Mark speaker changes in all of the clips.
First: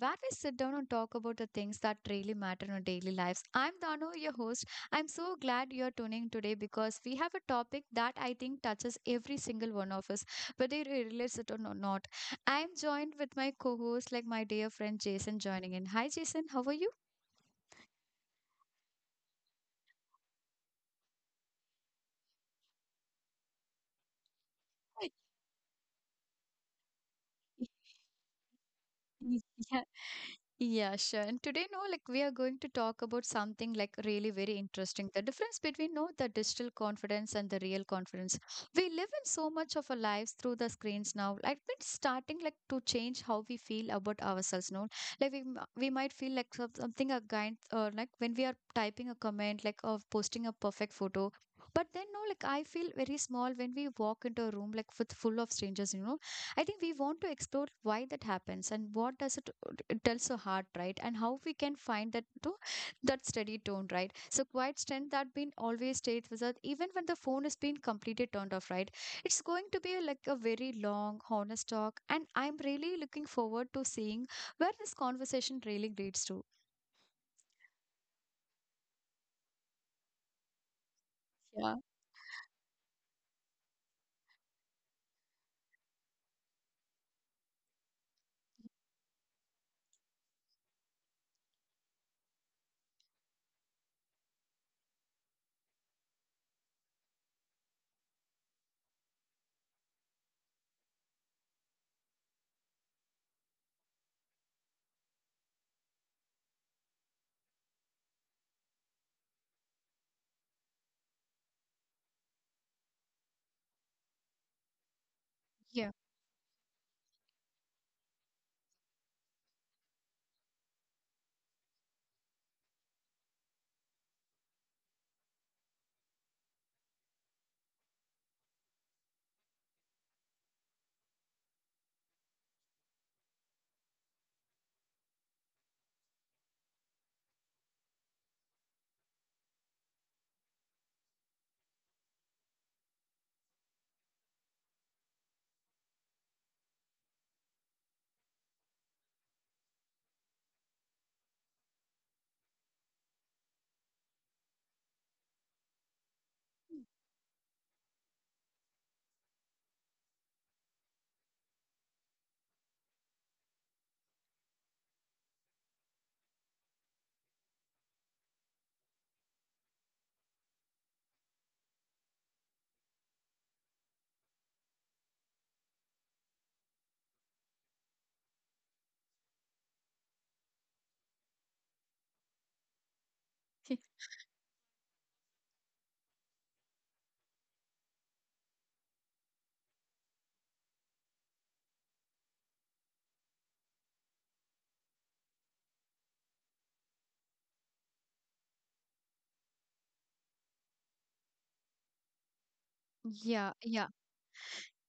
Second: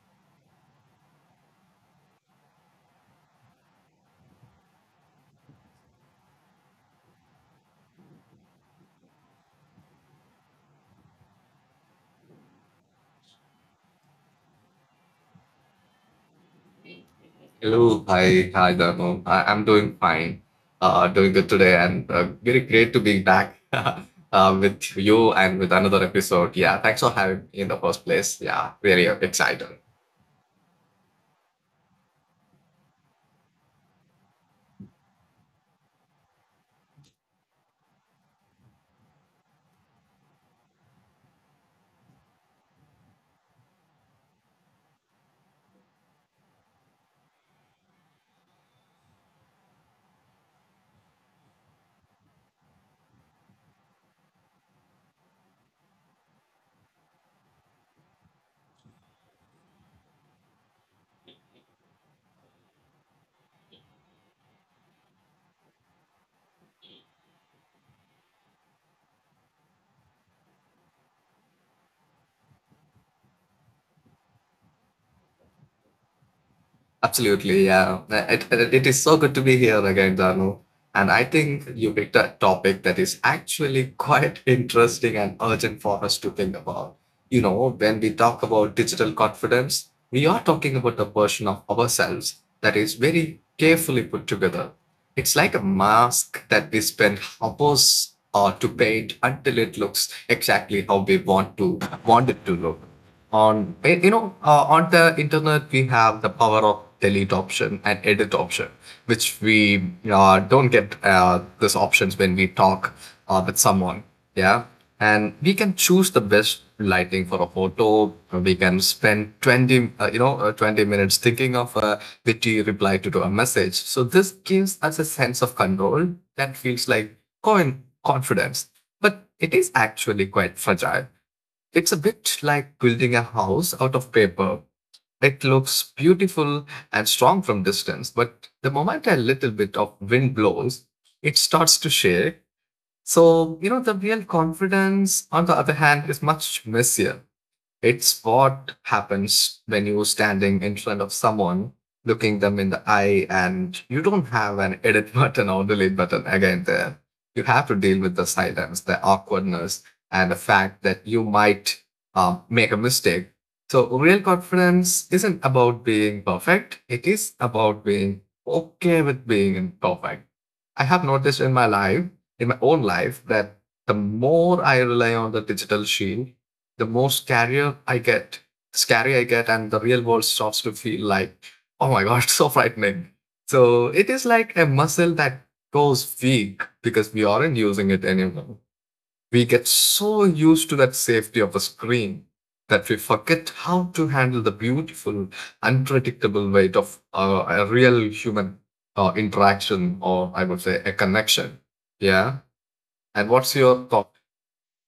Speaker 1: where we sit down and talk about the things that really matter in our daily lives. I'm Dano, your host. I'm so glad you're tuning today because we have a topic that I think touches every single one of us, whether you realize it or not. I'm joined with my co host, like my dear friend Jason, joining in. Hi, Jason. How are you?
Speaker 2: Hello, hi, Dharmo. I'm doing fine, doing good today, and very great to be back with you and with another episode. Yeah, thanks for having me in the first place. Yeah, very excited.
Speaker 1: Yeah, yeah, sure. And today, no, like we are going to talk about something like really very interesting. The difference between no, the digital confidence and the real confidence. We live in so much of our lives through the screens now. Like it's starting like to change how we feel about ourselves. No, like we might feel like something a kind or like when we are typing a comment, like of posting a perfect photo. But then no, like I feel very small when we walk into a room like with full of strangers. You know I think we want to explore why that happens and what does it tells so hard, right? And how we can find that to that steady tone, right? So quiet strength that been always stays with us, even when the phone is being completely turned off, right? It's going to be a, like a very long, honest talk, and I'm really looking forward to seeing where this conversation really leads to.
Speaker 2: Absolutely, yeah. It is so good to be here again, Danu. And I
Speaker 1: Yeah.
Speaker 2: think you picked a topic that is actually quite interesting and urgent for us to think about. You know, when we talk about digital confidence, we are talking about a version of ourselves that is very carefully put together. It's like a mask that we spend hours to paint until it looks exactly how we want to want it to look on on the internet. We have the power of delete option and edit option which we don't get these options when we talk with someone, yeah. And we can
Speaker 1: Yeah.
Speaker 2: choose the best lighting for a photo. We can spend 20 20 minutes thinking of a witty reply to a message. So this gives us a sense of control that feels like coin confidence, but it is actually quite fragile. It's a bit like building a house out of paper. It looks beautiful and strong from distance, but the moment a little bit of wind blows, it starts to shake. So, you know, the real confidence, on the other hand, is much messier. It's what happens when you're standing in front of someone, looking them in the eye, and you don't have an edit button or delete button again there. You have to deal with the silence, the awkwardness, and the fact that you might make a mistake. So, real confidence isn't about being perfect, it is about being okay with being imperfect. I have noticed in in my own life, that the more I rely on the digital shield, the more scary I get, and the real world starts to feel like, oh my god, so frightening. So it is like a muscle that goes weak because we aren't using it anymore. We get so used to that safety of a screen that we forget how to handle the beautiful, unpredictable weight of a real human interaction, or I would say a connection. Yeah. And
Speaker 1: Yeah,
Speaker 2: what's your
Speaker 1: yeah.
Speaker 2: thought?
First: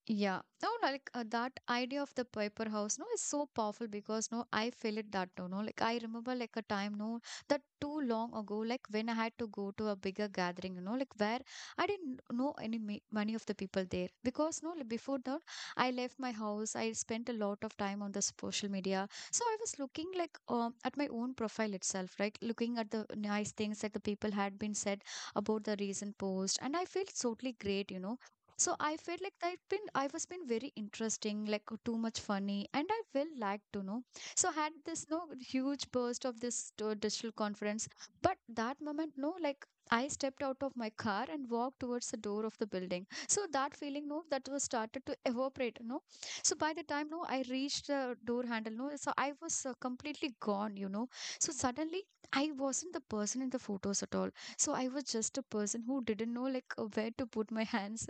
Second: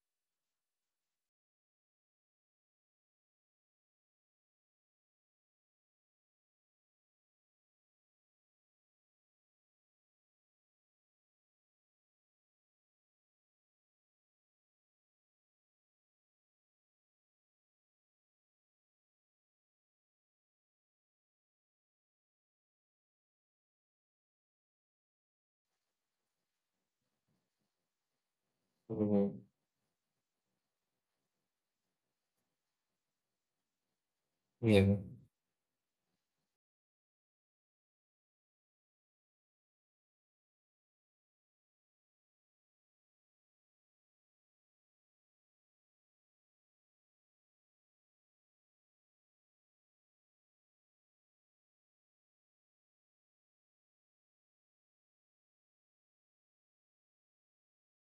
Speaker 1: Yeah. No, no, like that idea of the paper house, no, is so powerful because no, I feel it that too, no. Like I remember like a time, no, that too long ago, like when I had to go to a bigger gathering, you know, like where I didn't know any many of the people there because no, like before that, I left my house. I spent a lot of time on the social media, so I was looking like at my own profile itself, right? Looking at the nice things that the people had been said about the recent post, and I felt totally great, so I felt like
Speaker 2: Mm,
Speaker 1: I was been very interesting, like too much funny, and I will like to know. So had
Speaker 2: yeah.
Speaker 1: this no huge burst of this digital conference, but that moment no like I stepped out of my car and walked towards the door of the building. So that feeling no that was started to evaporate no. So by the time no I reached the door handle no so I was completely gone you know. So suddenly I wasn't the person in the photos at all. So I was just a person who didn't know like where to put my hands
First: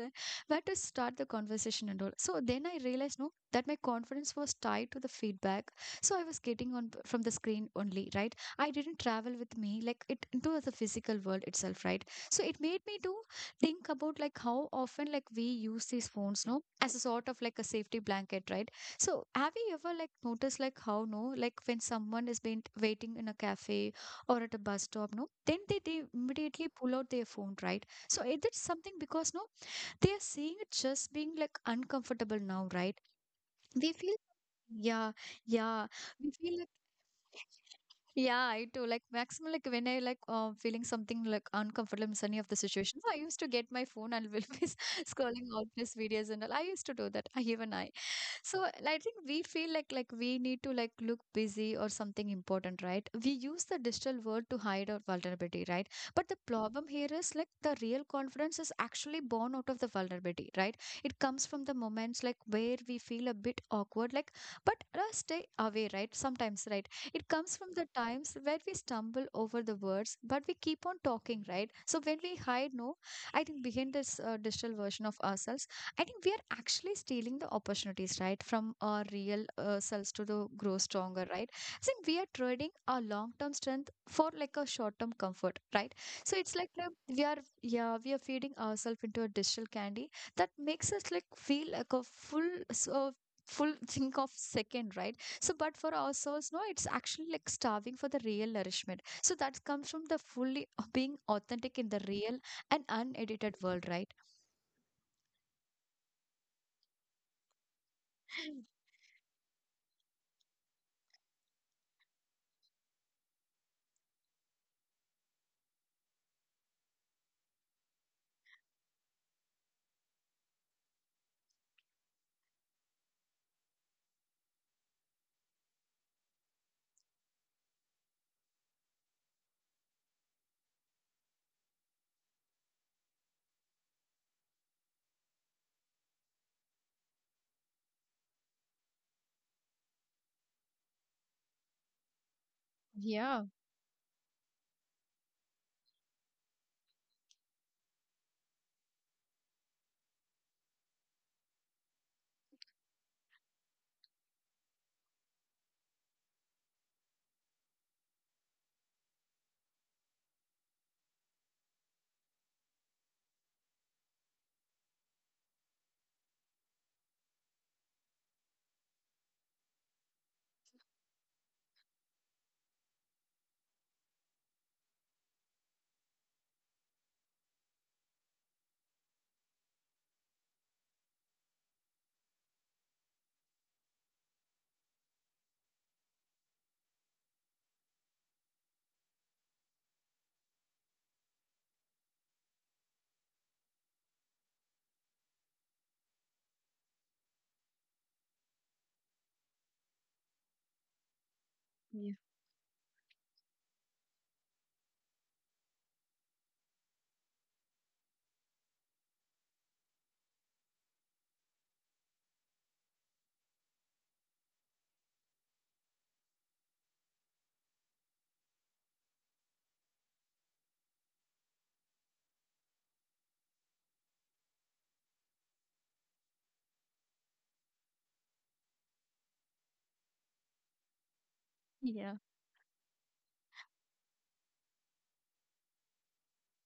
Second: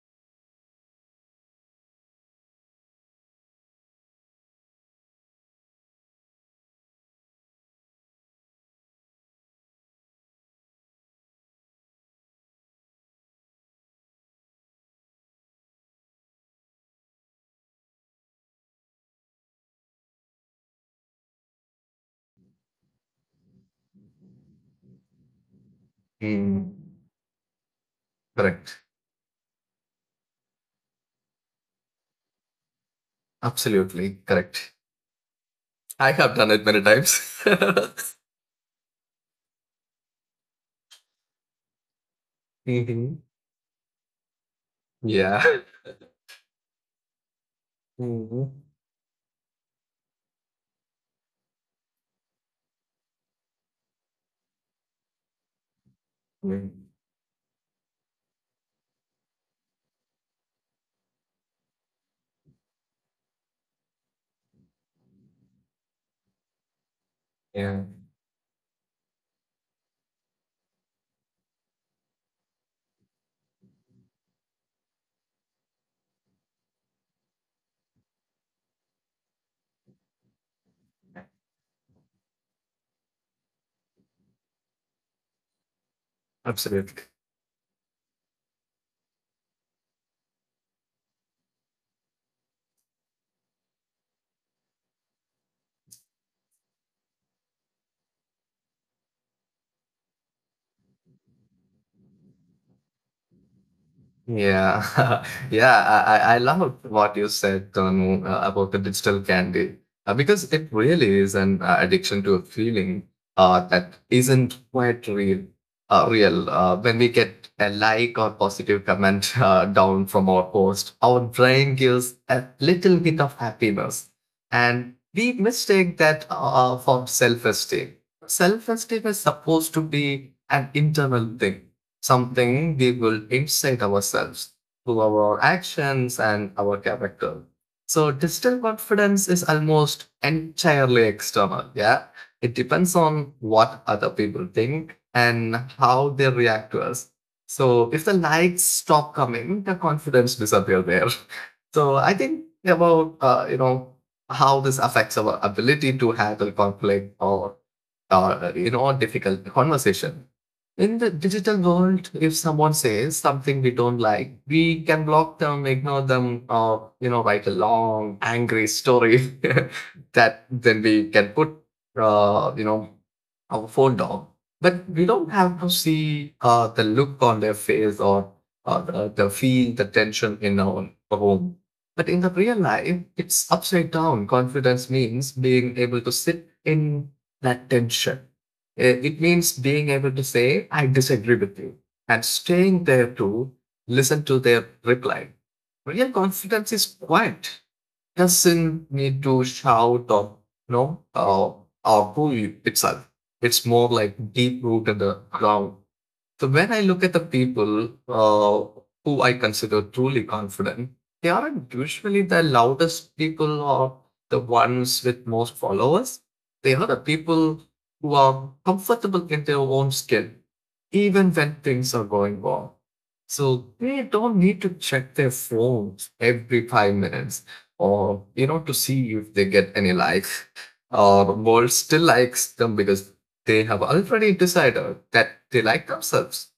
Speaker 1: where to start the conversation and all. So then I realized, no, that my confidence was tied to the feedback. So I was getting on from the screen only, right? I didn't travel with me like it into the physical world itself, right? So it made me to think about like how often like we use these phones, no, as a sort of like a safety blanket, right? So have you ever like noticed like how no, like when someone has been waiting in a cafe or at a bus stop, no, then they immediately
Speaker 2: Mm,
Speaker 1: pull out their phone, right? So it is
Speaker 2: correct.
Speaker 1: something because no, they're seeing it just being like uncomfortable now, right? We feel,
Speaker 2: Absolutely correct.
Speaker 1: yeah, yeah.
Speaker 2: I
Speaker 1: We
Speaker 2: have done
Speaker 1: feel
Speaker 2: it
Speaker 1: like,
Speaker 2: many times.
Speaker 1: yeah, I do. Like, maximum, like, when I like feeling something like uncomfortable in any of the situations, I
Speaker 2: Hmm,
Speaker 1: used to get my phone and will be
Speaker 2: yeah.
Speaker 1: scrolling all these videos and all. I used to do that. Even I.
Speaker 2: Hmm.
Speaker 1: So I think we feel like we need to like look busy or something important, right? We use the digital world to hide our vulnerability, right? But the problem here is like the real confidence is actually born out of the vulnerability, right? It comes from the moments like where we feel a bit awkward, like but stay away, right? Sometimes, right? It comes from
Speaker 2: Yeah.
Speaker 1: the times where we stumble over the words, but we keep on talking, right? So when we hide, no, I think behind this digital version of ourselves I think we are actually stealing the opportunities, right, from our real selves to the grow stronger, right? I think we are trading our long-term strength for like a short-term comfort, right? So it's like
Speaker 2: Absolutely.
Speaker 1: we are, yeah, we are feeding ourselves into a digital candy that makes us like feel like a full, so full think of second, right? So, but for our souls, no, it's actually like starving for the real nourishment. So that comes from the fully being authentic in the real and unedited world, right?
Speaker 2: Yeah, yeah, I love what you said, Tanu, about the digital candy because it really is an addiction to a feeling that isn't quite real. When we get a like or positive comment down from our post, our brain gives a little bit of happiness, and we mistake that for self-esteem. Self-esteem is supposed to be an internal thing, something we build inside ourselves through our actions and our character. So digital confidence is almost entirely external. Yeah. It depends on
Speaker 1: Yeah,
Speaker 2: what other people think and how they react to us. So if the likes stop coming, the confidence disappears there. So I think about how this affects our ability to handle conflict or difficult conversation. In the digital world, if someone says something we don't like, we can block them, ignore them, or you know, write a long angry story that then we can put, uh, you know, our phone dog, but we don't have to see the look on their face or the feel, the tension in our home. But in the real life, it's upside down. Confidence means being able to sit in that tension. It means being able to say, I disagree with you, and staying there to listen to their reply. Real confidence is quiet, doesn't need to shout or no
Speaker 1: yeah.
Speaker 2: or to you itself. It's more like deep root in the ground. So when I look at the people who I consider truly confident, they aren't usually the loudest people or the ones with most followers. They are the people who are comfortable in their own skin, even when things are going wrong. So they don't need to check their phones every 5 minutes or, you know, to see if they get any likes or the world still
Speaker 1: Yeah.
Speaker 2: likes them, because they have already decided that they like themselves.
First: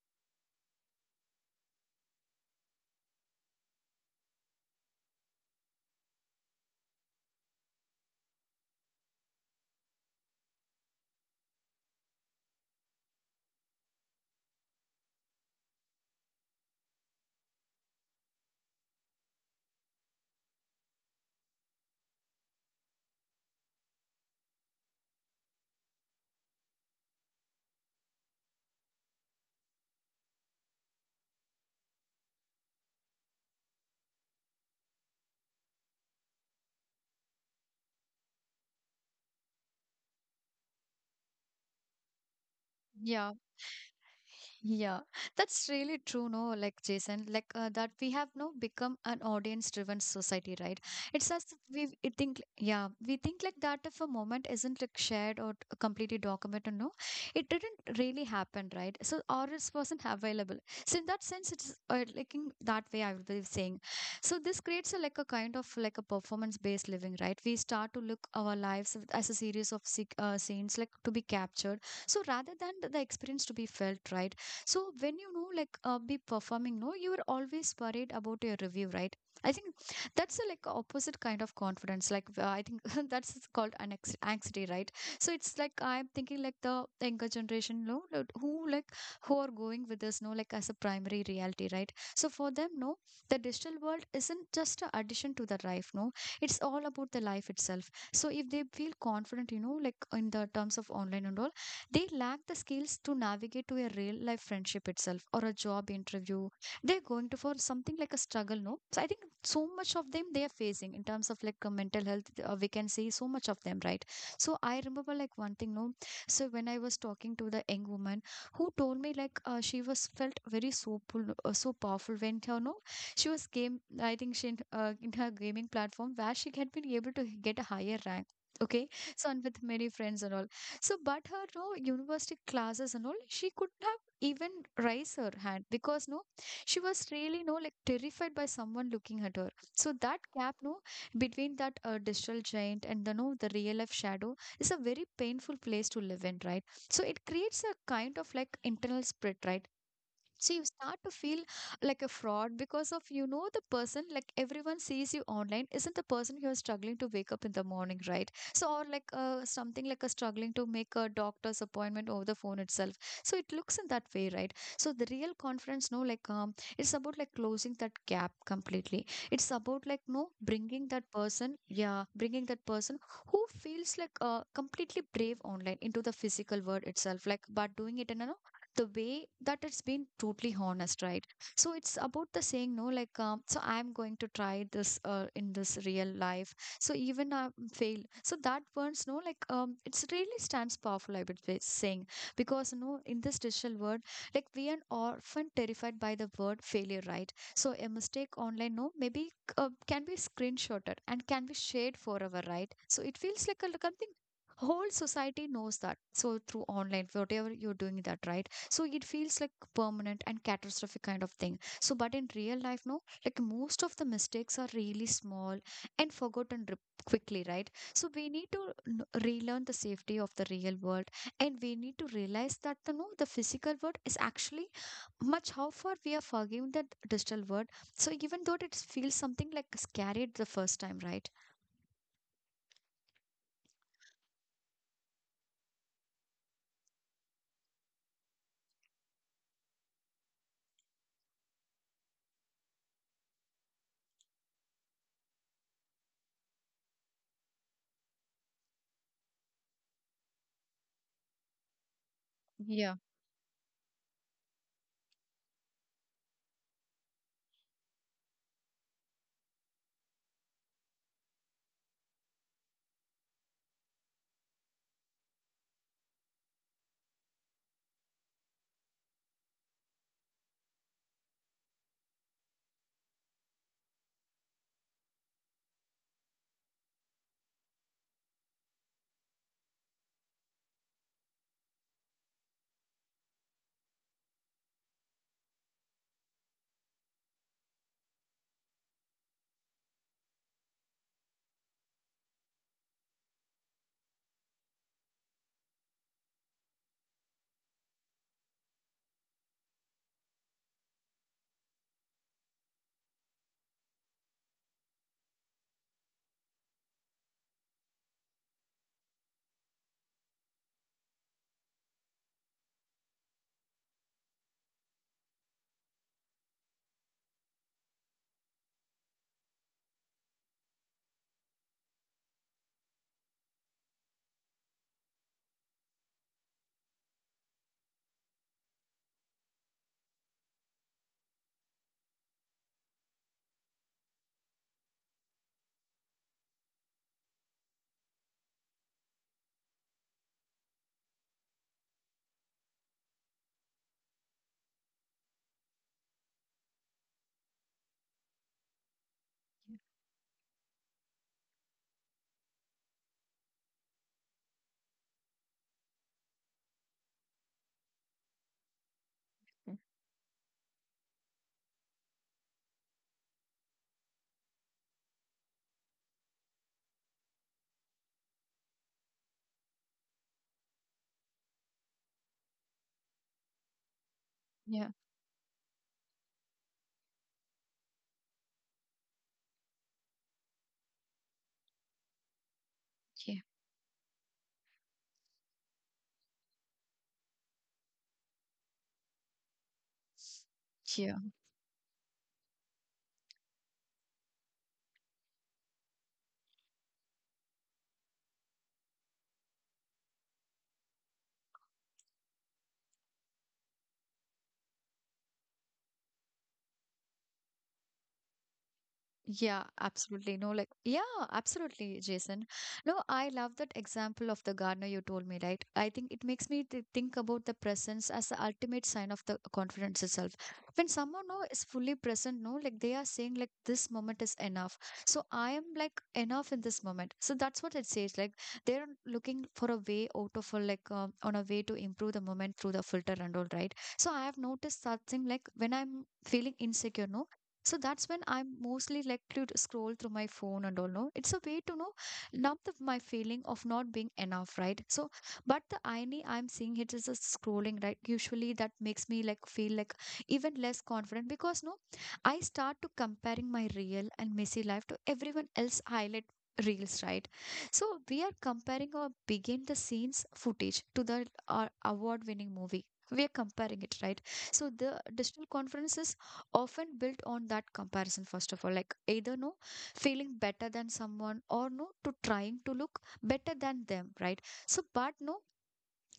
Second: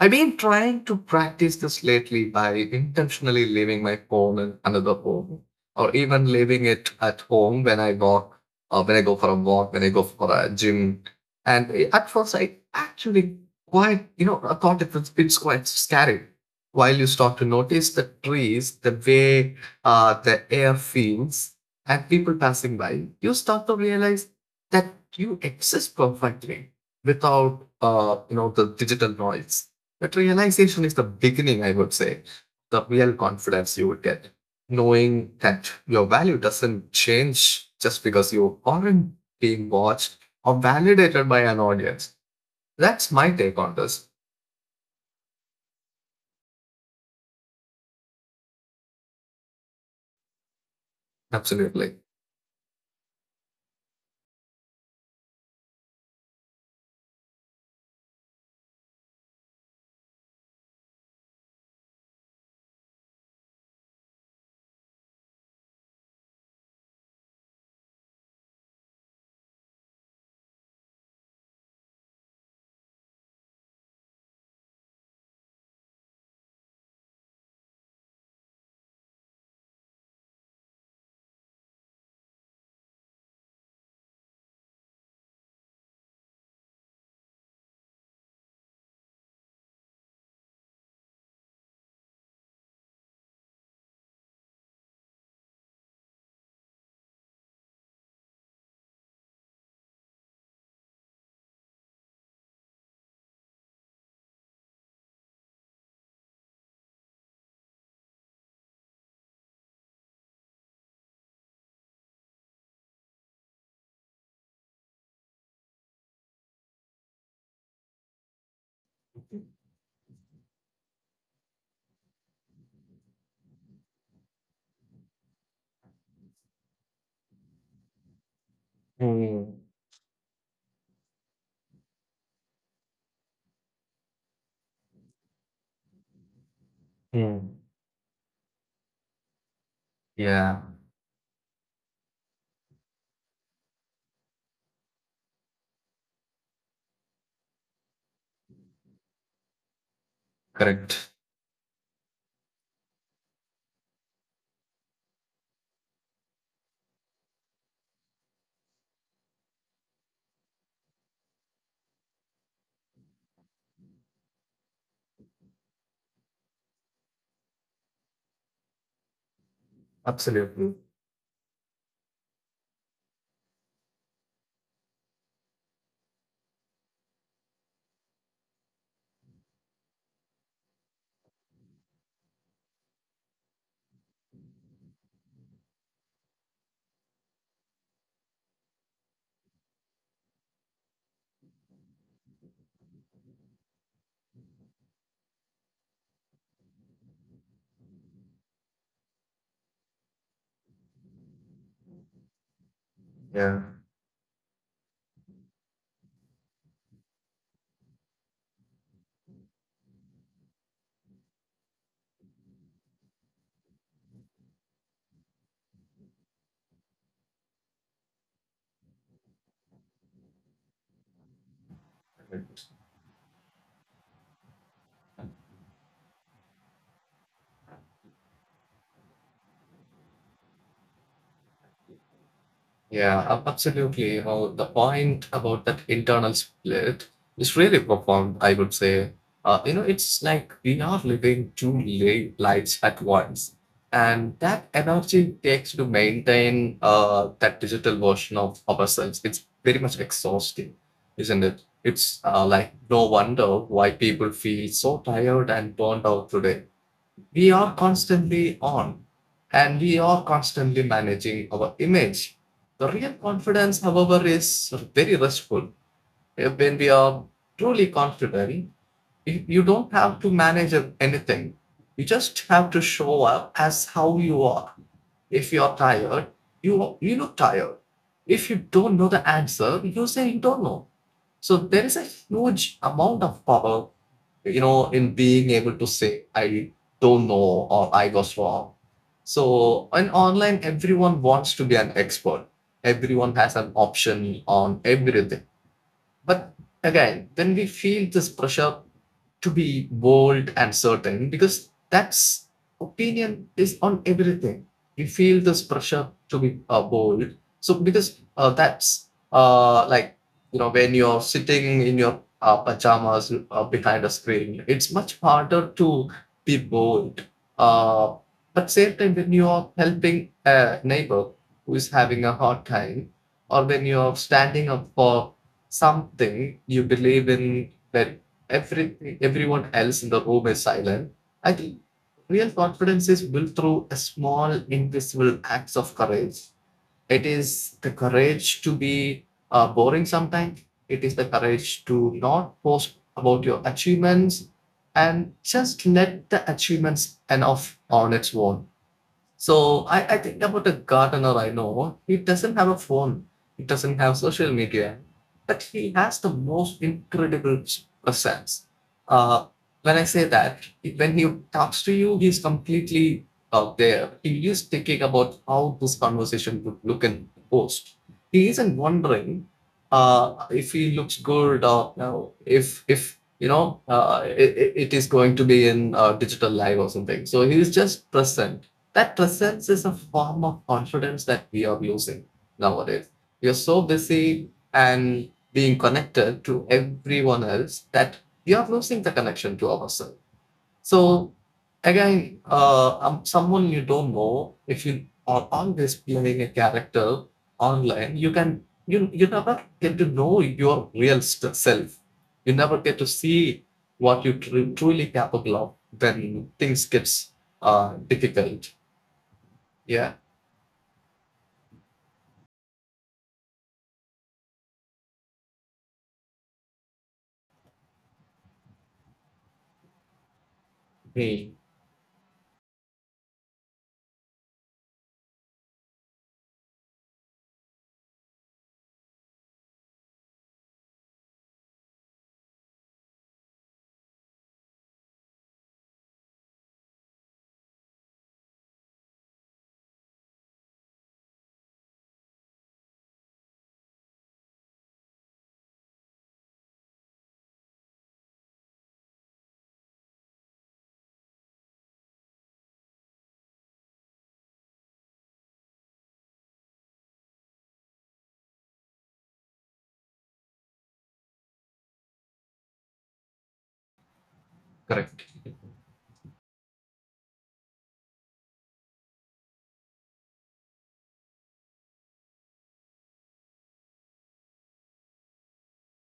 Speaker 2: I've been trying to practice this lately by intentionally leaving my phone in another room, or even leaving it at home when I walk, or when I go for a walk, when I go for a gym. And at first, I actually quite, you know, I thought it was it's quite scary. While you start to notice the trees, the way the air feels, and people passing by, you start to realize that you exist perfectly without, the digital noise. That realization is the beginning, I would say, the real confidence you would get. Knowing that your value doesn't change just because you aren't being watched or validated by an audience. That's my
Speaker 1: Yeah.
Speaker 2: take on this.
Speaker 1: Yeah, that's really true, no? Like Jason, like that we have now become an audience-driven society, right? It's as if we
Speaker 2: Absolutely.
Speaker 1: we think, yeah, we think like that if a moment isn't like shared or completely documented, no, it didn't really happen, right? So, or it wasn't available. So, in that sense, it's like in that way I will be saying. So, this creates a, like a kind of like a performance-based living, right? We start to look our lives as a series of scenes like to be captured. So rather than the experience to be felt, right? So when you know like be performing, no, you are always worried about your review, right? I think that's a, like opposite kind of confidence. Like I think that's called an anxiety, right? So it's like I'm thinking like the younger generation, no, like, who are going with this, no, like as a primary reality, right? So for them, no, the digital world isn't just a addition to the life, no, it's all about the life itself. So if they feel confident, you know, like in the terms of online and all, they lack the skills to navigate to a real life friendship itself or a job interview they're going to for something like a struggle no so I think so much of them they are facing in terms of like mental health we can see so much of them right so I remember like one thing no so when I was talking to the young woman who told me like she was felt very so so powerful when her no she was game I think she in her gaming platform where she had been able to get a higher rank okay so and with
Speaker 2: Mm,
Speaker 1: many friends and all so, but her no university classes and all, she could have even raise her hand because no, she was really no like
Speaker 2: mm.
Speaker 1: terrified by someone looking at her. So that gap no
Speaker 2: Yeah,
Speaker 1: between that digital giant and the no the real life shadow is a very painful place to live in, right? So it creates a kind of like internal split, right? So you start to feel
Speaker 2: correct.
Speaker 1: like a fraud because of you know the person like everyone sees you online isn't the person who is struggling to wake up in the morning right so or like something like a struggling to make a doctor's appointment over the phone itself so it looks in that way right so the real conference no like it's about like closing that gap completely it's about like no bringing that
Speaker 2: Absolutely.
Speaker 1: person yeah bringing that person who feels like completely brave online into the physical world itself like but doing it in an the way that it's been totally honest, right? So it's about the saying, no, like, so I'm going to try this in this real life. So even I fail. So that burns, no, like, it's really stands powerful, I would say, saying, because, no, in this digital world, like, we are often terrified by the word failure, right? So a mistake online, no, maybe can be screenshotted and can be shared forever, right? So it feels like a like something
Speaker 2: Yeah.
Speaker 1: whole society knows that. So through online, whatever you're doing that, right? So it feels like permanent and catastrophic kind of thing so but in real life no like most of the mistakes are really small and forgotten quickly right so we need to relearn the safety of the real world and we need to realize that the no the
Speaker 2: Correct.
Speaker 1: physical world is actually much how far we are forgiving the digital world so even though it feels something like scary at the first time right.
Speaker 2: Yeah, absolutely. How the point about that internal split is really profound, I would say. You know, it's like we are living lives at once. And that energy it takes to maintain that digital version of ourselves, it's very much exhausting, isn't it? It's
Speaker 1: Yeah,
Speaker 2: like no wonder why people feel so tired and burned out today. We are constantly on, and we are constantly managing our image. The real confidence, however, is very restful. When we are truly confident, you don't have to manage anything. You just have to show up as how you are. If you are tired, you look tired. If you don't know the answer, you say you don't know. So there is a huge amount of power, you know, in being able to say, I don't know or I was wrong. So in online, everyone wants to be an expert. Everyone has an option on everything. But again, when we feel this pressure to be bold and certain because that's opinion is on everything. We feel this pressure to be bold. So because that's like, you know, when you're sitting in your pajamas behind a screen, it's much harder to be bold. Uh, but same time when you are helping a neighbor who is having a hard time, or when you are standing up for something you believe in that everything everyone else in the room is silent. I think real confidence is built through a small invisible acts of courage. It is the courage to be boring sometimes. It is the courage to not post about your achievements and just let the achievements enough on its own. So I think about a gardener I know. He doesn't have a phone. He doesn't have social media, but he has the most incredible presence. Uh, when I say that, When he talks to you, he's completely out there. He is thinking about how this conversation would look in post. He isn't wondering if he looks good or you know, if you know it,
Speaker 1: yeah,
Speaker 2: it is going to be in digital live or something. So he is just present, that presence is a form of confidence that we are using nowadays.
Speaker 1: yeah,
Speaker 2: We are so busy and being connected to everyone else that we are losing the connection to ourselves. So
Speaker 1: yeah.
Speaker 2: again, someone you don't know, if you are always playing a character online, you can you you never get to know your self. You never get to see what you truly capable of. Then things gets difficult.
Speaker 1: Yeah,
Speaker 2: Yeah.
Speaker 1: absolutely. No, like, yeah, absolutely, Jason. No, I love that example of the gardener you told me, right? I think it makes me think about the presence as the ultimate sign of the confidence itself. When someone no,
Speaker 2: Sí.
Speaker 1: is fully present, no, like they are saying, like, this moment is enough. So I am like enough in this moment. So that's what it says. Like, they're looking for a way out of a like, on a way to improve the moment through the filter and all, right? So I have noticed that thing, like, when I'm feeling insecure, no, so that's when I'm mostly like to scroll through my phone and all. No, it's a way to know numb the, my feeling of not being enough, right? So, but the irony I'm seeing it is a scrolling, right? Usually that makes me like feel like even less confident because no, I start to comparing my real and messy life to everyone else highlight reels, right? So we are comparing our begin the scenes footage to the our award-winning movie. We are comparing it, right? So the
Speaker 2: Correcto.
Speaker 1: digital conferences often built on that comparison first of all like either no, feeling better than someone or no to trying to look better than them, right? So but no,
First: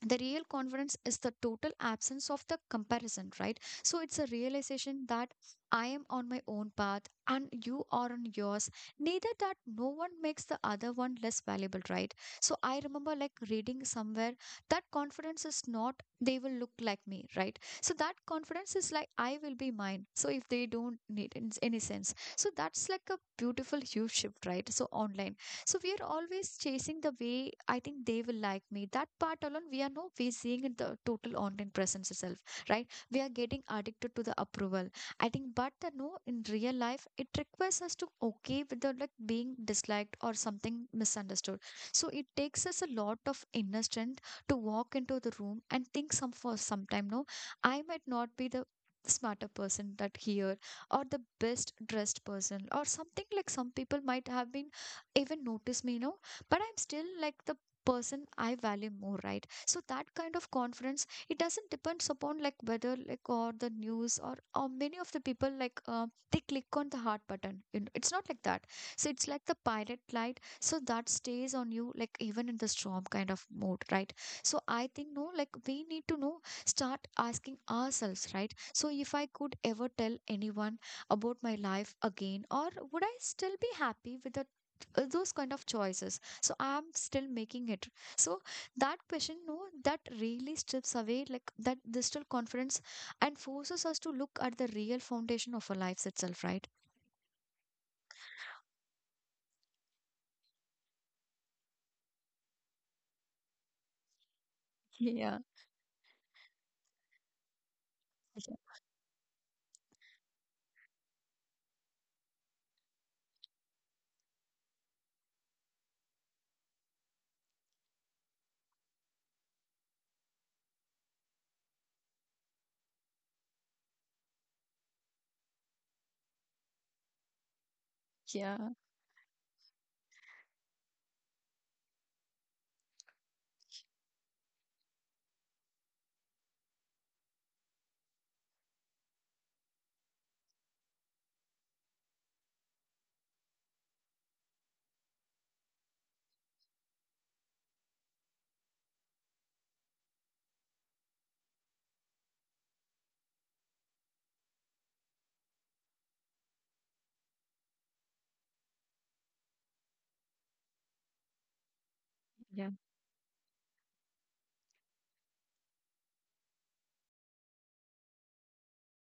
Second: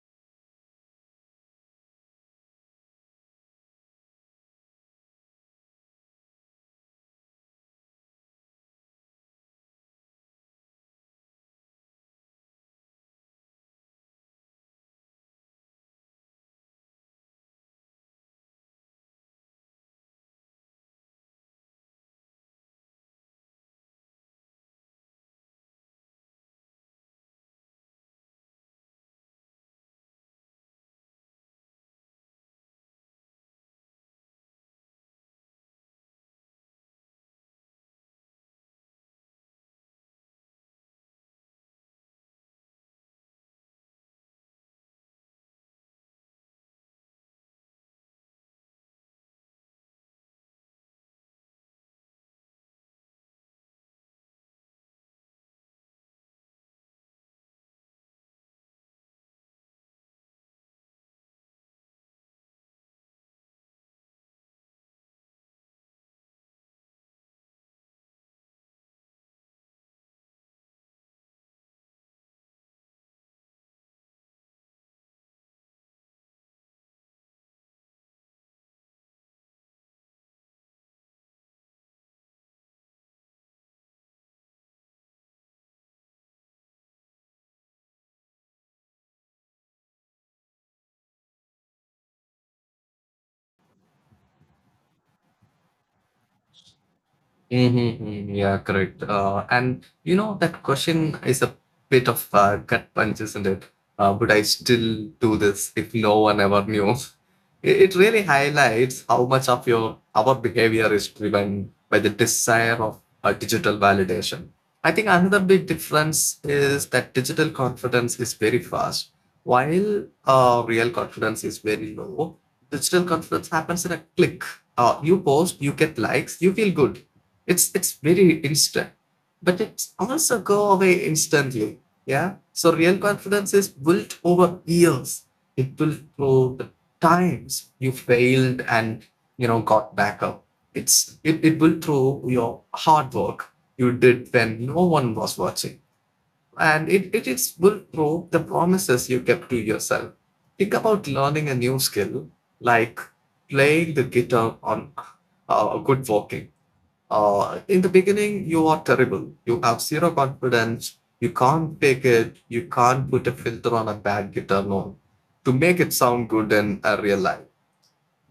Speaker 1: the real confidence is the total absence of the comparison, right? So it's a realization that I am on my own path and you are on yours, neither that no one makes the other one less valuable, right? So I remember like reading somewhere that confidence is not they will look like me, right? So that confidence is like I will be mine, so if they don't need in any sense, so that's like a beautiful huge shift, right? So online, so we are always chasing the way I think they will like me. That part alone, we are no. We seeing in the total online presence itself, right? We are getting addicted to the approval. I think, but the no, in real life, it requires us to okay with the like being disliked or something misunderstood. So it takes us a lot of inner strength to walk into the room and think some for some time. No, I might not be the smarter person that here or the best dressed person or something like some people might have been even notice me, you know, but I'm still like the person I value more, right? So that kind of confidence, it doesn't depends upon like whether like or the news or many of the people like they click on the heart button. You know, it's not like that. So it's like the pirate light. So that stays on you like even in the storm kind of mode, right? So I think no, like we need to know start asking ourselves, right? So if I could ever tell anyone about my life again or would I still be happy with the those kind of choices, so I'm still making it, so that question no, that really strips away like that digital confidence and forces us to look at the real foundation of our lives itself, right?
Speaker 2: Mm-hmm. Mm-hmm. Yeah, correct. And you know, that question is a bit of a gut punch, isn't it? Would I still
Speaker 1: Yeah,
Speaker 2: do this if no one ever knew? It really highlights how much of your our behavior is driven by the desire of digital validation. I think another big difference is that digital confidence is very fast, while real confidence is very low. Digital confidence happens in a click. You post, you get likes, you feel good, it's
Speaker 1: yeah,
Speaker 2: very instant, but it's also go away instantly. Yeah. So real confidence is built over years. It built through the times you failed and you know got back up. It built through your hard work you did when no one was watching. And it is built through the promises you kept to yourself. Think about learning a new skill like playing the guitar on good walking in the beginning you are terrible, you have zero confidence, you can't take it, you can't put a filter on a bad guitar note to make it sound good in a real life,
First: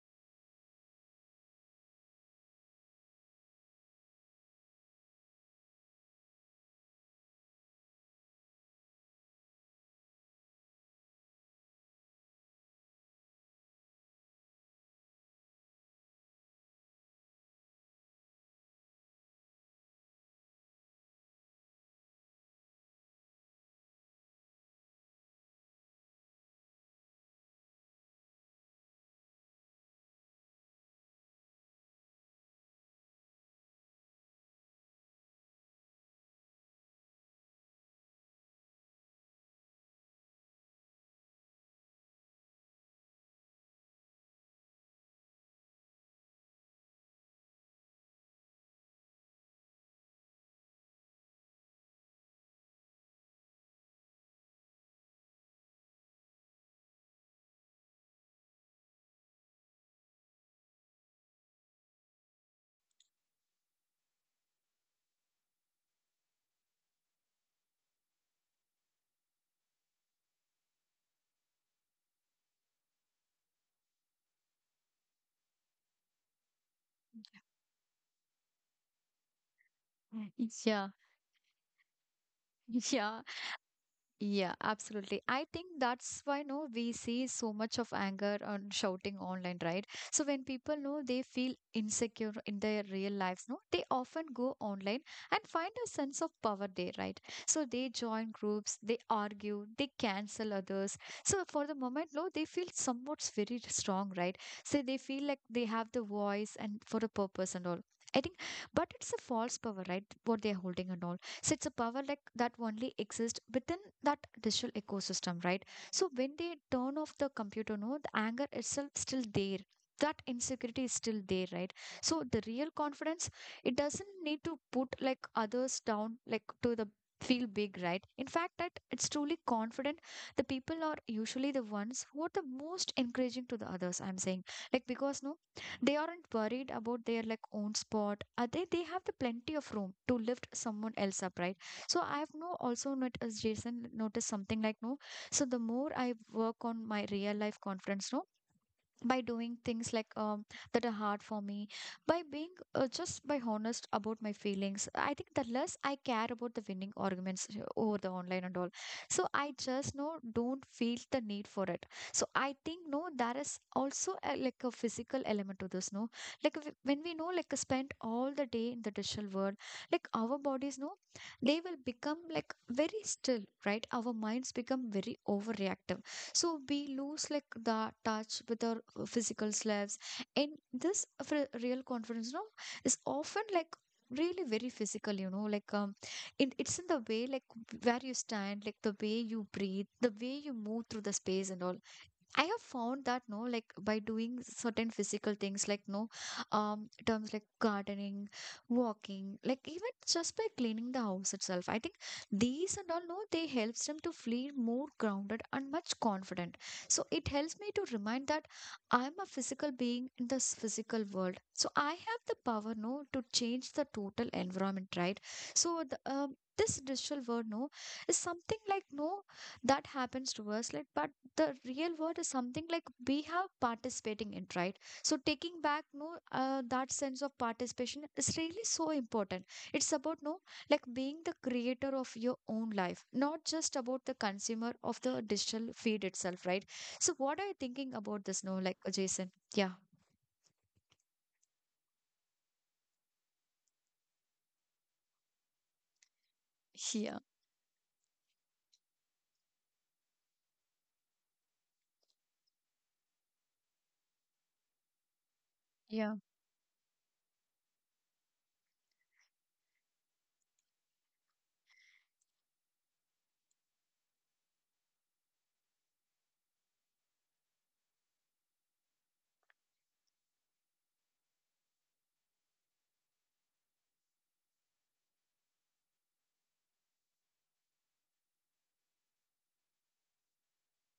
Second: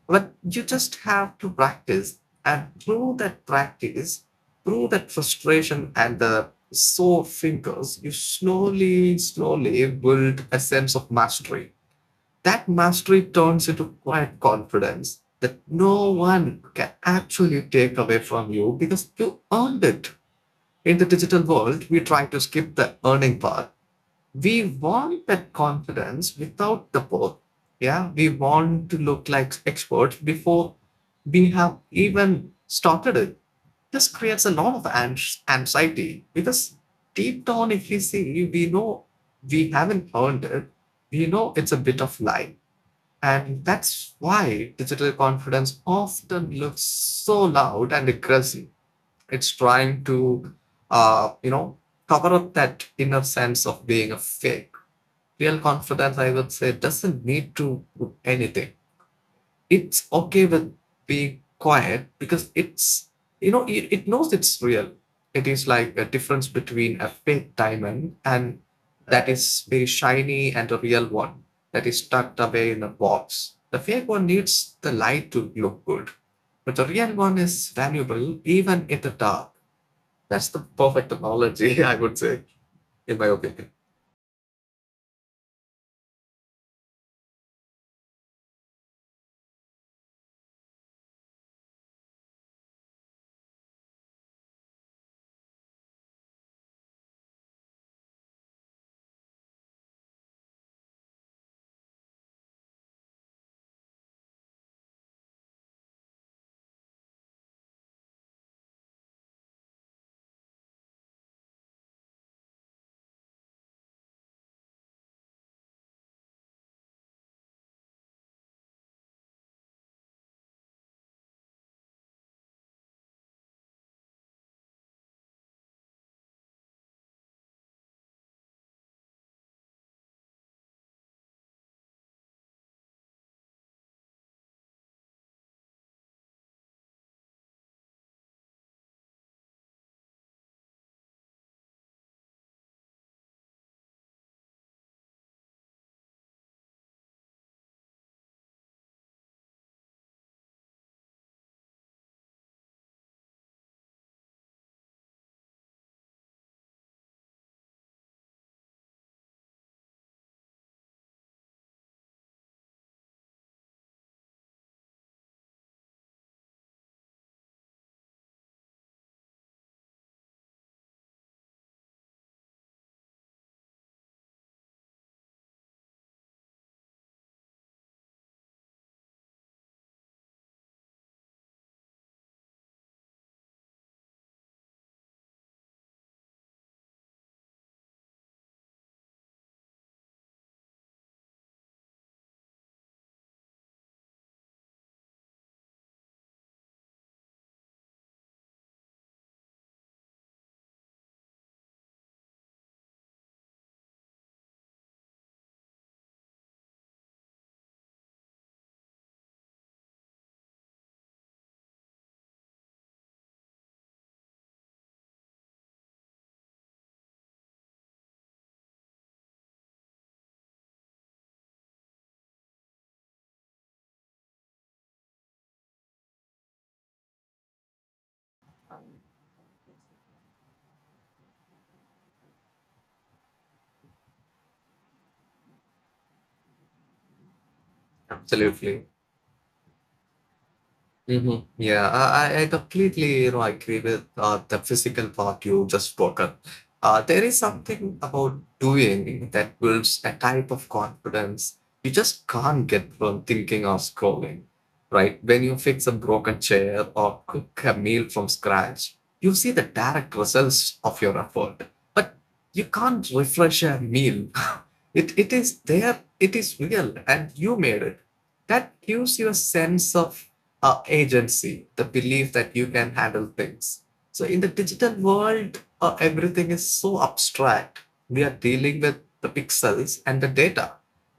Speaker 2: but you just have to practice. And through that practice, through that frustration and the sore fingers, you slowly slowly build a sense of mastery. That mastery turns into quiet confidence that no one can actually take away from you because you earned it. In the digital world, we try to skip the earning part. We want that confidence without the work. Yeah, we want to look like experts before we have even started it. This creates a lot of anxiety because deep down, if we see, we know we haven't earned it. We know it's a bit of lie, and that's why digital confidence often looks so loud and aggressive. It's trying to, uh, you know, cover up that inner sense of being a fake. Real confidence, I would say, doesn't need to do anything. It's okay with being quiet because it knows it's real. It is like a difference between a fake diamond and that is very shiny and a real one that is tucked away in a box. The fake one needs the light to look good, but the real one is valuable even in the dark. That's the
Speaker 1: yeah,
Speaker 2: perfect analogy, I would say, in my
Speaker 1: yeah.
Speaker 2: opinion.
Speaker 1: Yeah, absolutely. I think that's why no we see so much of anger and shouting online, right? So when people know they feel insecure in their real lives, no, they often go online and find a sense of power there, right? So they join groups, they argue, they cancel others. So for the moment, no, they feel somewhat very strong, right? So they feel like they have the voice and for a purpose and all. I think, but it's a false power, right? What they're holding and all, so it's a power like that only exists within that digital ecosystem, right? So when they turn off the computer, no, the anger itself still there. That insecurity is still there, right? So the real confidence, it doesn't need to put like others down, like to the feel big, right? In fact, that it's truly confident. The people are usually the ones who are the most encouraging to the others. I'm saying, like because no, they aren't worried about their like own spot are they have the plenty of room to lift someone else up, right? So I've no also not as Jason noticed something like no, so the more I work on my real life conference no, by doing things like that are hard for me, by being just by honest about my feelings, I think the less I care about the winning arguments over the online and all. So I just no don't feel the need for it. So I think no there is also a, like a physical element to this no, like when we know like spend all the day in the digital world, like our bodies no, they will become like very still, right? Our minds become very overreactive, so we lose like the touch with our physical selves. And this real confidence no, is often like really very physical, you know, like in, it's in the way like where you stand, like the way you breathe, the way you move through the space and all. I have found that no, like by doing certain physical things, like no, terms like gardening, walking, like even just by cleaning the house itself. I think these and all no, they helps them to feel more grounded and much confident. So it helps me to remind that I'm a physical being in this physical world. So I have the power no to change the total environment, right? So the, this digital world no is something like no that happens to us like but the real world is something like we have participating in, right? So taking back no, that sense of participation is really so important. It's about no, like being the creator of your own life, not just about the consumer of the digital feed itself, right? So what are you thinking about this no,
Speaker 2: Absolutely.
Speaker 1: like Jason? Yeah,
Speaker 2: Hmm. Yeah, I completely agree with the physical part you just spoke up. There is
Speaker 1: yeah,
Speaker 2: something about doing that builds a type of confidence you just can't get from thinking or scrolling, right? When you fix a
Speaker 1: yeah,
Speaker 2: broken chair or cook a meal from scratch, you see the direct results of your effort. But you can't refresh a meal. It is there. It is real, and you made it. That gives you a sense of agency, the belief that you can handle things. So in the digital world, everything is so abstract. We are dealing with the pixels and the data.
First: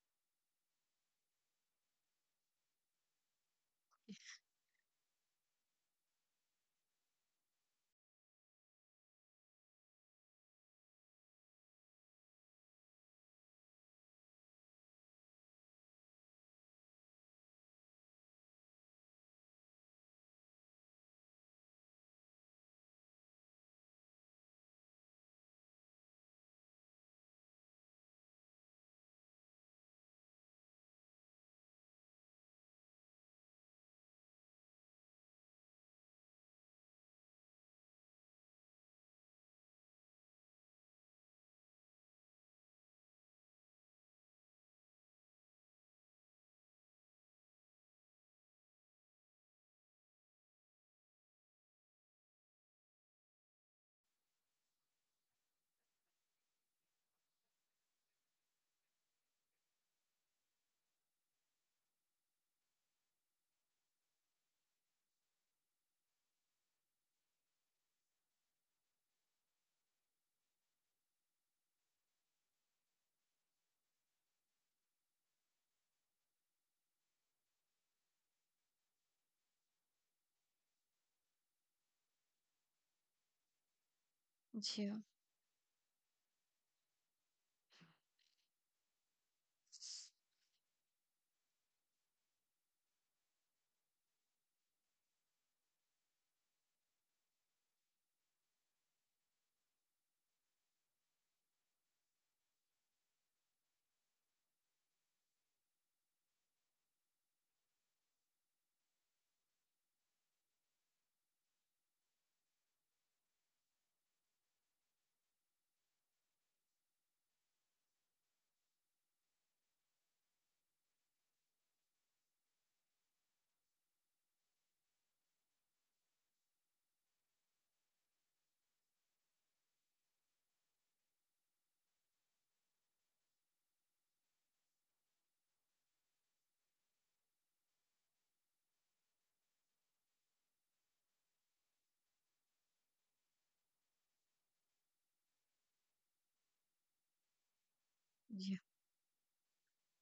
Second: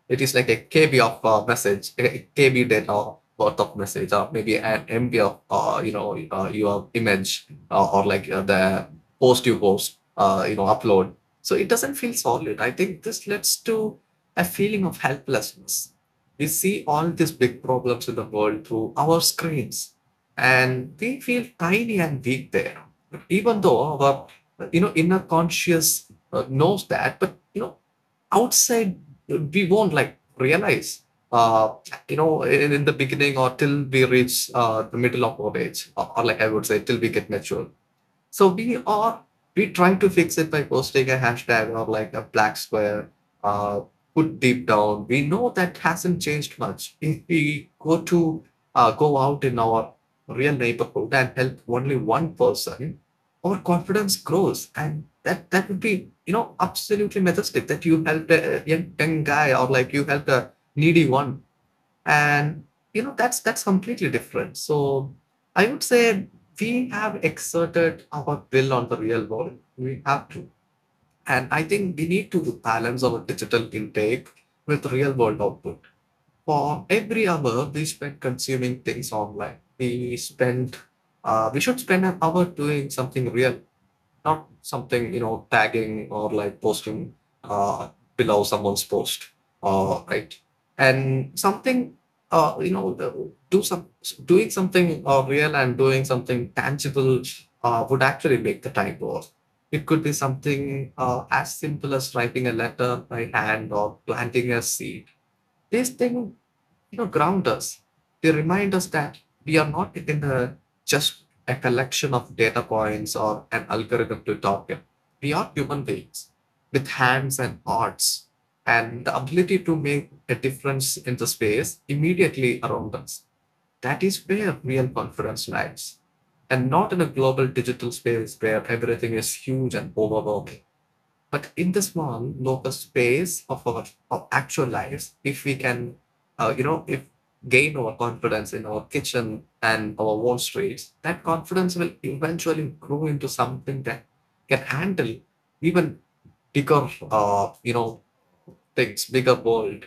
Speaker 2: It is like a KB of message, a KB data worth of message, or maybe an MB of your image or like the post you post, upload. So it doesn't feel solid. I think this leads to a feeling of helplessness. We see all these big problems in the world through our screens, and we feel tiny and weak there, even though our inner conscious knows that. But outside, we won't like realize, uh, in the beginning, or till we reach the middle of our age, or like I would say till we get mature. So we trying to fix it by posting a hashtag or like a black square, uh, put deep down. We know that hasn't changed much. If we go to go out in our real neighborhood and help only one person, our confidence grows, and that would be absolutely majestic that you helped a young guy, or like you helped a needy one. And that's completely different. So I would say we have exerted our will on the real world. We have to, and I think we need to balance our digital intake with real world output. For every hour we spend consuming things online, we spend, we should spend an hour doing something real, not something tagging or like posting uh, below someone's post, right. And something, uh, you know the- do some, doing something real, and doing something tangible would actually make the time worth. It could be something as simple as writing a letter by hand or planting a seed. These things, ground us. They remind us that we are not in a, just a collection of data points or an algorithm to talk in. We are human beings with hands and hearts and the ability to make a difference in the space immediately around us. That is where real confidence lies, and not in a global digital space where everything is huge and overwhelming. But in the small local space of our of actual lives, if we can, if gain our confidence in our kitchen and our wall streets, that confidence will eventually grow into something that can handle even bigger,
Speaker 1: yeah,
Speaker 2: things, bigger world.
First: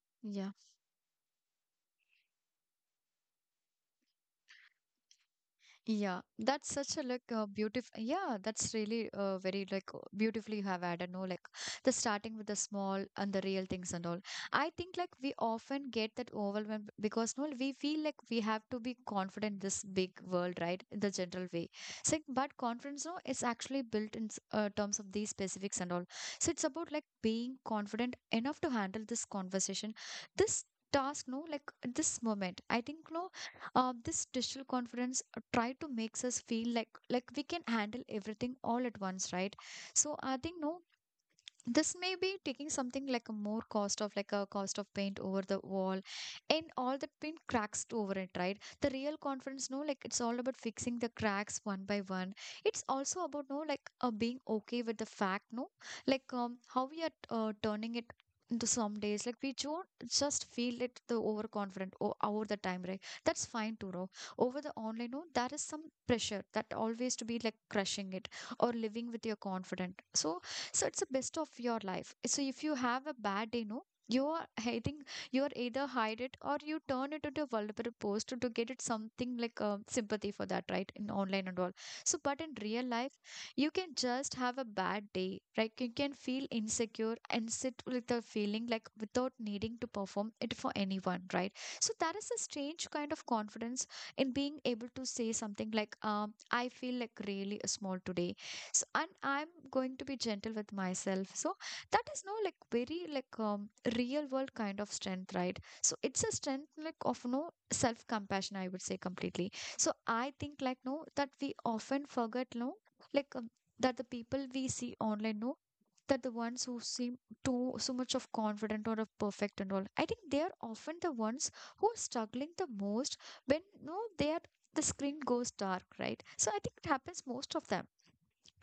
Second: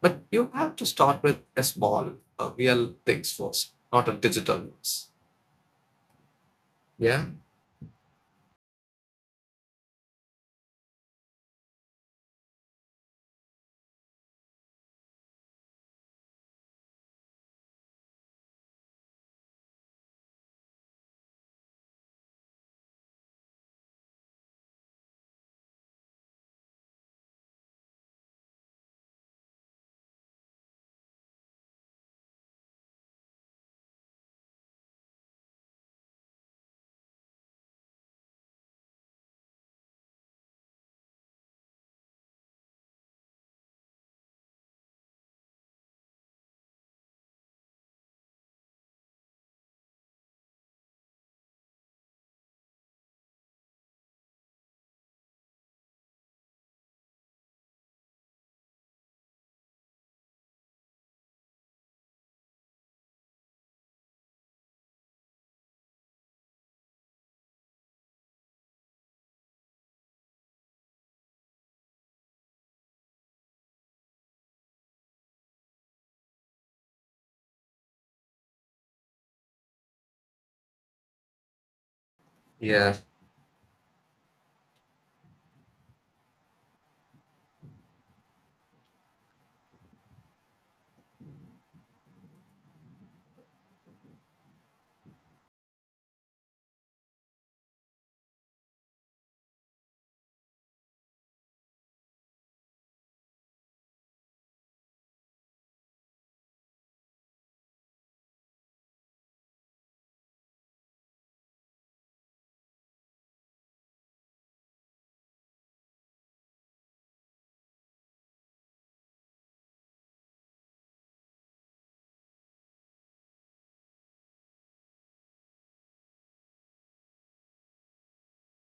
Speaker 2: But you
Speaker 1: yeah.
Speaker 2: have to start with a small, real things first, not a digital ones.
Speaker 1: Yeah, that's such a
Speaker 2: Yeah.
Speaker 1: like beautiful. Yeah, that's really very like beautifully you have added. No, like the starting with the small and the real things and all. I think like we often get that overwhelmed because no, we feel like we have to be confident in this big world, right? In the general way. So, but confidence no, is actually built in terms of these specifics and all. So it's about like being confident enough to handle this conversation, this task. No, like this moment. I think no, this digital confidence try to makes us feel like we can handle everything all at once, right? So I think no this may be taking something like a more cost of like a cost of paint over the wall and all the paint cracks to over it, right? The real conference no, like it's all about fixing the cracks one by one. It's also about no like being okay with the fact no, like how we are turning it into some days like we don't just feel it the overconfident or over the time, right? That's fine too, no. Over the online no there is some pressure that always to be like crushing it or living with your confident. So so it's the best of your life. So if you have a bad day, no, you are I think you are either hide it or you turn it into a vulnerable post to get it something like sympathy for that, right? In online and all. So but in real
Speaker 2: Yeah.
Speaker 1: life, you can just have a bad day, right? You can feel insecure and sit with the feeling like without needing to perform it for anyone, right? So that is a strange kind of confidence in being able to say something like, I feel like really small today, so and I'm going to be gentle with myself. So that is no like very like real world kind of strength, right? So it's a strength like of no self compassion, I would say completely. So I think like no that we often forget no, like that the people we see online no, that the ones who seem too so much of confident or of perfect and all, I think they are often the ones who are struggling the most when no they are the screen goes dark, right? So I think it happens most of them,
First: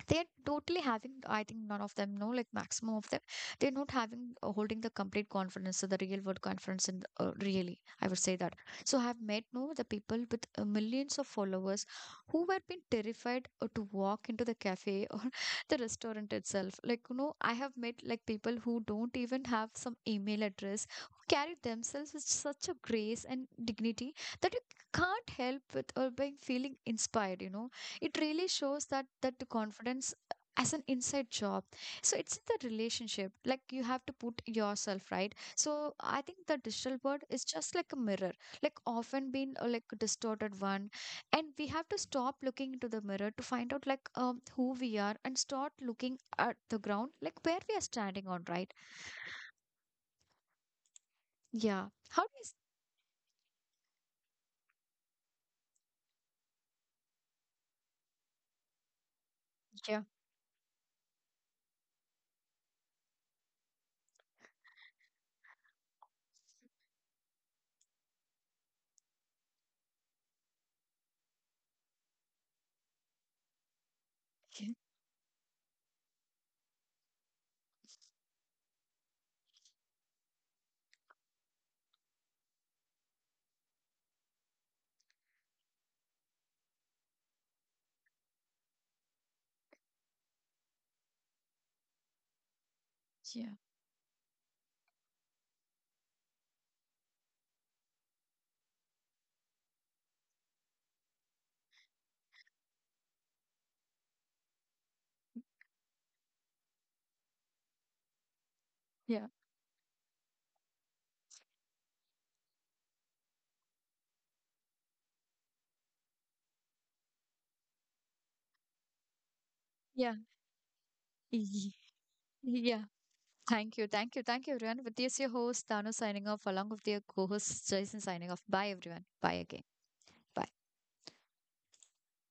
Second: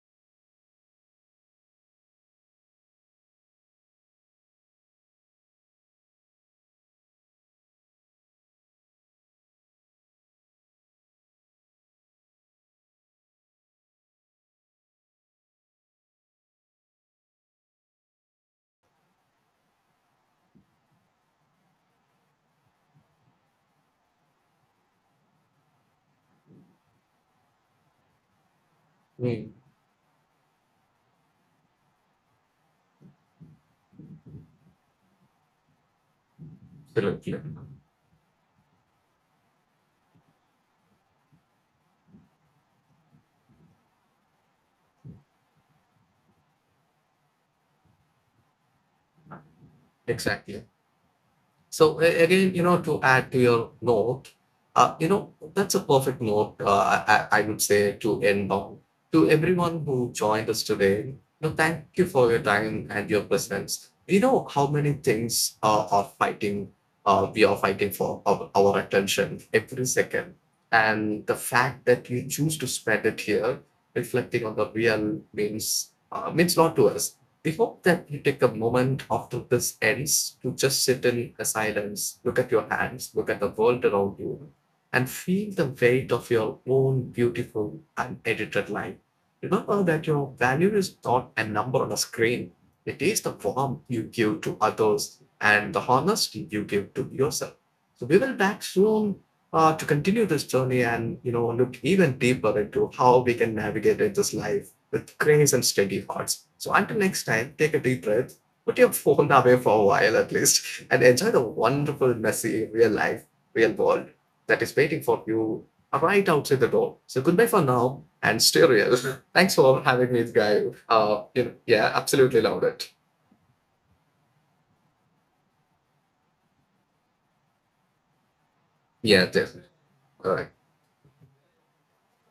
Speaker 1: they're totally having I think none of them know like maximum of them, they're not having holding the complete conference, so the real world conference in really I would say that. So I've met no the people with millions of followers who were been terrified to walk into the cafe or the restaurant itself, like, you know, I have met like people who don't even have some email address who carry themselves with such a grace and dignity that you can't help with or by feeling inspired, you know. It really shows that that
Speaker 2: Mm.
Speaker 1: confidence as an inside job, so it's in the relationship like you have to put yourself, right? So I think the digital world
Speaker 2: Correct, yeah.
Speaker 1: is just like a mirror, like often been like a distorted one, and we have to stop looking into the mirror to find out like who we are and start looking at the ground like where we are standing on, right?
Speaker 2: Exactly.
Speaker 1: Yeah,
Speaker 2: So
Speaker 1: how do you
Speaker 2: again, to add to your note, that's a perfect note, I would say, to end on. To everyone
Speaker 1: yeah,
Speaker 2: who joined us today, thank you for your time and your presence. You know how many things we are fighting for our attention every second. And the fact that you choose to spend it here, reflecting on the real, means means a lot to us. Before that, you take a moment after this ends to just sit in a silence, look at your hands, look at the world around you, and feel the weight of your own beautiful unedited life. Remember that your value is not a number on a screen. It is the warmth you give to others and the honesty you give to yourself. So we will back soon to continue this journey and look even deeper into how we can navigate in this life with cranes and steady hearts. So until next time, take a deep breath, put your
Speaker 1: yeah,
Speaker 2: phone away for a while at least, and enjoy the wonderful, messy, real life, real world that is waiting for you right outside the door. So goodbye for now and stay real. Thanks for having
Speaker 1: yeah,
Speaker 2: me, guy.
Speaker 1: yeah,
Speaker 2: Yeah, absolutely loved
Speaker 1: yeah.
Speaker 2: it.
Speaker 1: Thank you. Thank you. Thank you, everyone. With this, your host, Tanu, signing off, along with their co host, Jason, signing off. Bye, everyone.
Speaker 2: Yeah,
Speaker 1: Bye again.
Speaker 2: definitely. All
Speaker 1: Bye.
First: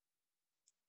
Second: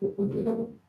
Speaker 2: right.